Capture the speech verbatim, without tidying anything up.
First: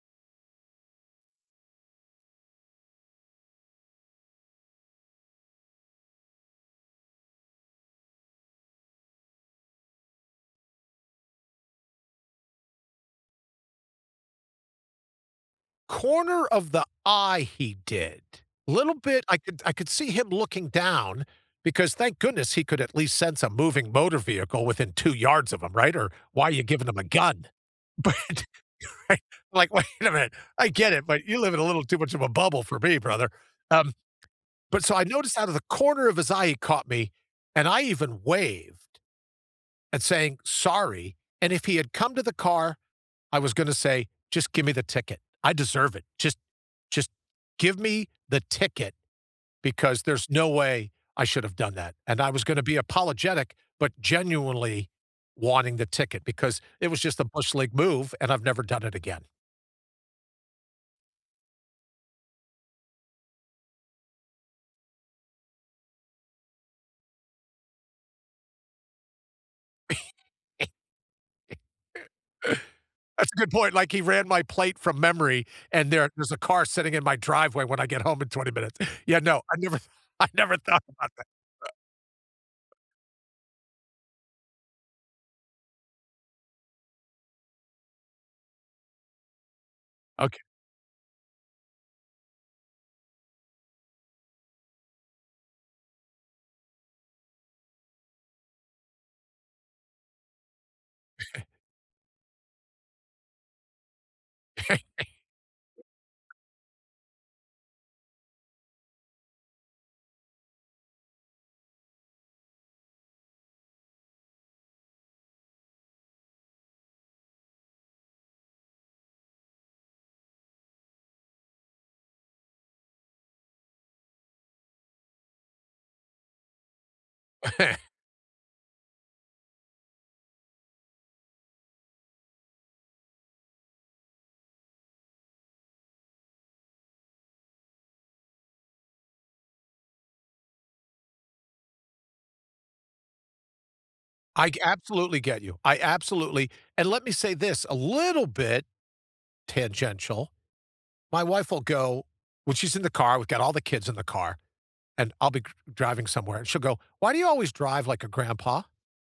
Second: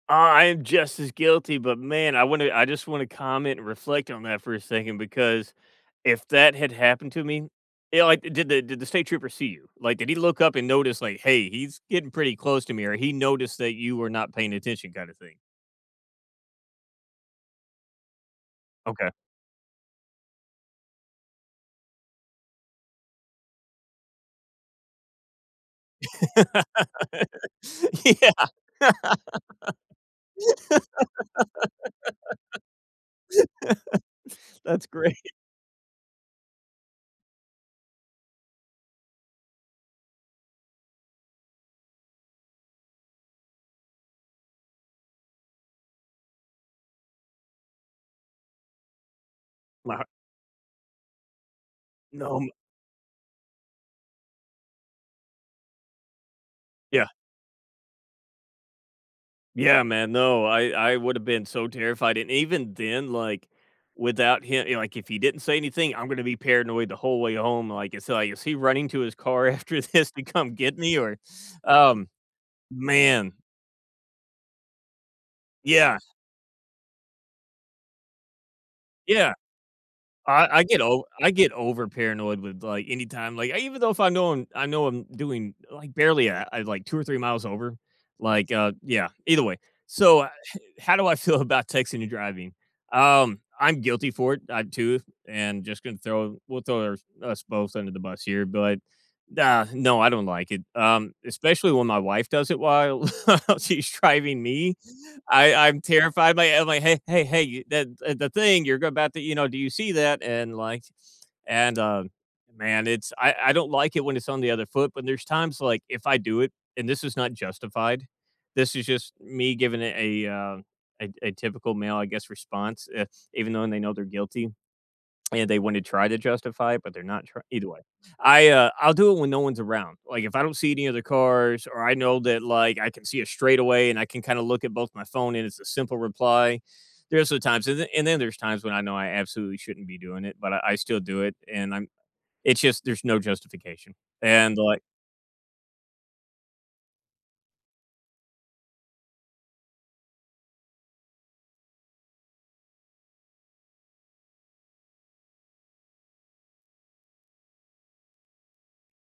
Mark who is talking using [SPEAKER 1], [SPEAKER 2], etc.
[SPEAKER 1] Uh, I am just as guilty, but man, I wanna I just wanna comment, and reflect on that for a second because if that had happened to me you know, like, did the did the state trooper see you? Like, did he look up and notice like, "Hey, he's getting pretty close to me" or he noticed that you were not paying attention, kind of thing.
[SPEAKER 2] Corner of the eye, he did a little
[SPEAKER 1] Okay.
[SPEAKER 2] bit, I could I could see him looking down because thank goodness he could at least sense a moving motor vehicle within two yards of him, right, or why are you giving him a gun,
[SPEAKER 1] Yeah
[SPEAKER 2] but, right like, wait a minute, I get it, but you live in a little too much of a bubble for me, brother, um, but,
[SPEAKER 1] that's
[SPEAKER 2] so, I
[SPEAKER 1] great.
[SPEAKER 2] noticed out of the corner of his eye, he caught me, and I even waved, and saying "Sorry," and if he had come to the car, I was gonna say, just give me the ticket, I deserve it, just just give me the ticket, because there's no way I should have done that, and I
[SPEAKER 1] No.
[SPEAKER 2] was going to be apologetic, but, genuinely wanting the ticket because it was
[SPEAKER 1] Yeah.
[SPEAKER 2] just a bush league move, and I've never done it again.
[SPEAKER 1] Yeah, man, no, I I would have been so terrified, and even then, like, without him you know, like if he didn't say anything, I'm gonna be paranoid the whole way home, like it's like, is he running to his car after this to come get me, or, um,
[SPEAKER 2] That's
[SPEAKER 1] man.
[SPEAKER 2] a good point, like, he ran my plate from memory, and
[SPEAKER 1] Yeah.
[SPEAKER 2] there there's a car sitting in my driveway when I get home in twenty minutes, yeah,
[SPEAKER 1] Yeah,
[SPEAKER 2] no, I never I
[SPEAKER 1] I
[SPEAKER 2] never
[SPEAKER 1] I get
[SPEAKER 2] thought
[SPEAKER 1] o
[SPEAKER 2] about
[SPEAKER 1] I
[SPEAKER 2] that.
[SPEAKER 1] get over paranoid with like anytime like, even though if I know I'm I know I'm doing, like, barely, uh, I like, two or three miles over, like, uh, yeah, either way, so, uh
[SPEAKER 2] Okay.
[SPEAKER 1] how do I feel about texting and driving? Um, I'm guilty for it, uh too, and just gonna throw we'll throw us both under the bus here, but, like, uh, no, I don't like it, um, especially when my wife does it while she's driving me, I'm I'm terrified by I'm like, "Hey hey hey, that, uh, the thing you're about to, you know, do you see that?" And like, and, uh, man, it's I I don't like it when it's on the other foot. But there's times like if I do it and this is not justified, this is just me giving it a uh, a a typical male, I guess, response, uh, even though they know they're guilty. And they wanna try to justify it, but they're not tr either way, I uh, I'll do it when no one's around, like, if I don't see any other cars, or I know that like, I can see it straight away and I can kind of look at both my phone and it's a simple reply, there's times and then and then there's times when I know I absolutely shouldn't be doing it, but I I still do it, and I'm it's just there's no justification,
[SPEAKER 2] I
[SPEAKER 1] and
[SPEAKER 2] ge I
[SPEAKER 1] like
[SPEAKER 2] absolutely get you I absolutely and let me say this a little bit tangential, my wife will go when she's in the car, we've got all the kids in the car, and I'll be c driving somewhere and she'll go, "Why do you always drive like a grandpa?"